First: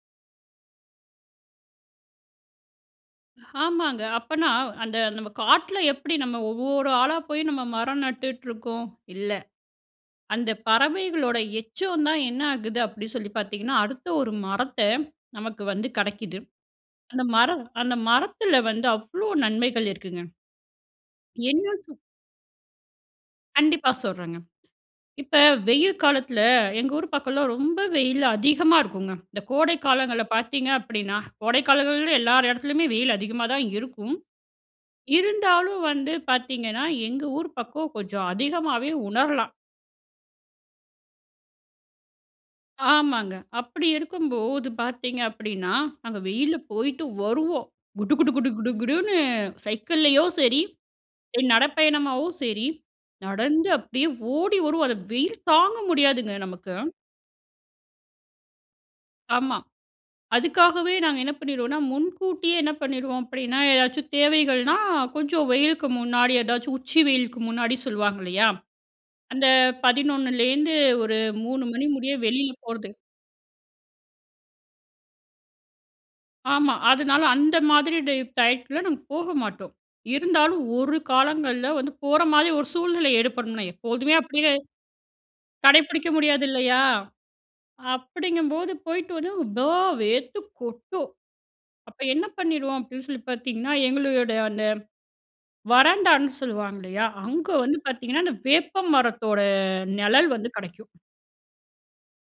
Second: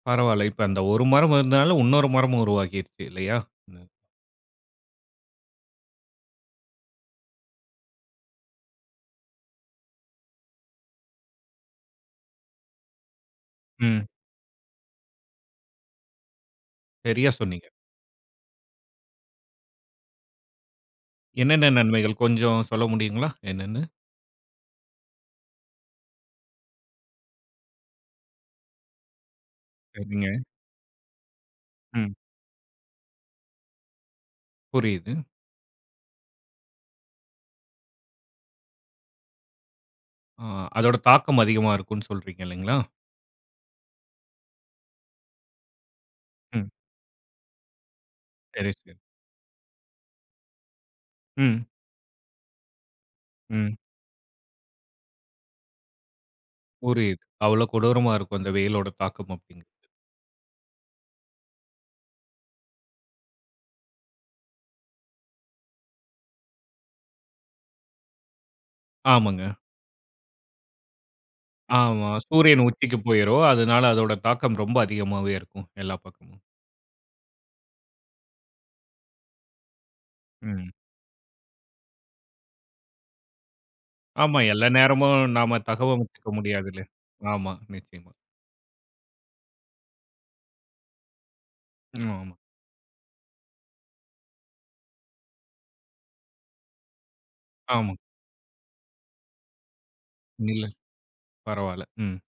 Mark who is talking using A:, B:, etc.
A: பரவால்ல. இப்ப அந்த ஒரு மரம் இருந்ததனால, உன்னொரு மரமும் உருவாகிருக்கு, இல்லையா? [unintelligible]
B: ஆமாங்க. அப்பனா, அந்த நம்ம காட்ல எப்டி நம்ம ஒவ்வோரு ஆளா போய், நம்ம மரம் நட்டுட்டு இருக்கோம், இல்ல. அந்த பறவைகளோட எச்சந்தான் என்ன ஆகுது அப்டி சொல்லி பார்த்தீங்கனா,
A: ம்.
B: அடுத்த ஒரு மரத்த நமக்கு வந்து கெடைக்குது. அந்த
A: சரியா
B: மர
A: சொன்னீங்க.
B: அந்த மரத்தில வந்து அவ்ளோ நன்மைகள் இருக்குங்க.
A: என்னென்ன
B: என்ன கு
A: நன்மைகள், கொஞ்சம் சொல்ல முடியுங்களா, என்னன்னு?
B: கண்டிப்பா சொல்றேங்க. இப்ப வெயில் காலத்தில, எங்க ஊர் பக்கம்லாம் ரொம்ப வெயில் அதிகமா இருக்குங்க. இந்த கோடை காலங்கள்ல
A: சரிங்க.
B: பார்த்தீங்க அப்டின்னா, கோடை
A: ம்.
B: காலங்கள்ல எல்லார் எடத்துலயுமே வெயில் அதிகமா தான் இருக்கும்.
A: புரியுது.
B: இருந்தாலும் வந்து பார்த்தீங்கனா, எங்க ஊர் பக்கம் கொஞ்சம் அதிகமாவே உணரலாம்.
A: ஆ அதோட தாக்கம் அதிகமா இருக்கும் சொல்றீங்க, இல்லைங்களா?
B: ஆமாங்க. அப்டி இருக்கும்போது பார்த்தீங்க அப்டின்னா, நாங்க வெயில்ல
A: ம்.
B: போயிட்டு வருவோம். குடு, குடு, குடு,
A: சரி,
B: குடு,
A: சரி.
B: குடுன்னு சைக்கிள்ளையோ சரி, [unintelligible]
A: ம்.
B: நடப்பயணமாவோ சரி, நடந்து
A: ம்.
B: அப்டியே ஓடி வருவோம். அந்த வெயில் தாங்க முடியாதுங்க, நமக்கு.
A: புரியுது, அவ்ளோ கொடூரமா இருக்கும், அந்த வெயிலோட தாக்கம்,
B: ஆமா.
A: அப்பிடீங்கிறது.
B: அதுக்காகவே நாங்க என்ன பண்ணிருவோனா முன்கூட்டியே என்ன பண்ணிருவோம் அப்டின்னா, எதாச்சும் தேவைகள்னா, கொஞ்சம் வெயிலுக்கு முன்னாடி எதாச்சும் உச்சி வெயிலுக்கு முன்னாடி சொல்வாங்க, இல்லையா, அந்த
A: ஆமாங்க.
B: 11:00லேந்து ஒரு 03:00 மணி
A: ஆமா.
B: முடிய வெளில
A: சூரியன்
B: போறது
A: உச்சிக்கு போயுரும். அதனால அதோட தாக்கம் ரொம்ப அதிகமாவே இருக்கும். எல்லா பக்கமும்.
B: ஆமா. அதனால அந்த மாதிரி டை டையத்ல நாங்க போக மாட்டோம். இருந்தாலும்
A: ம்.
B: ஒரு காலங்கள்ல் வந்து போற மாரி ஒரு சூழ்நிலை ஏற்படும்னு வைங்க எப்போதுமே
A: ஆமா.
B: அப்டியே
A: எல்லா நேரமும் நாம
B: கடைப்பிடிக்க
A: தகவமைச்சிக்க
B: முடியாது,
A: முடியாதுல்ல.
B: இல்லையா,
A: ஆமா, நிச்சயமா.
B: அப்டிங்கும்போது போய்ட்டு வந்து ப்பா! வேர்த்து கொட்டும். அப்ப என்ன
A: ஆமா.
B: பண்ணிருவோம் அப்பிடீன்னு சொல்லி பார்த்தீங்கனா, எங்ளுடைய அந்த வராண்டான்னு சொல்லுவாங்க இல்லையா, அங்க வந்து
A: ஆமா.
B: பார்த்தீங்கனா, அந்த வேப்ப மரத்தோட நெழல் வந்து
A: நிழல்.
B: கெடைக்கும்.
A: பரவால்ல. ம்.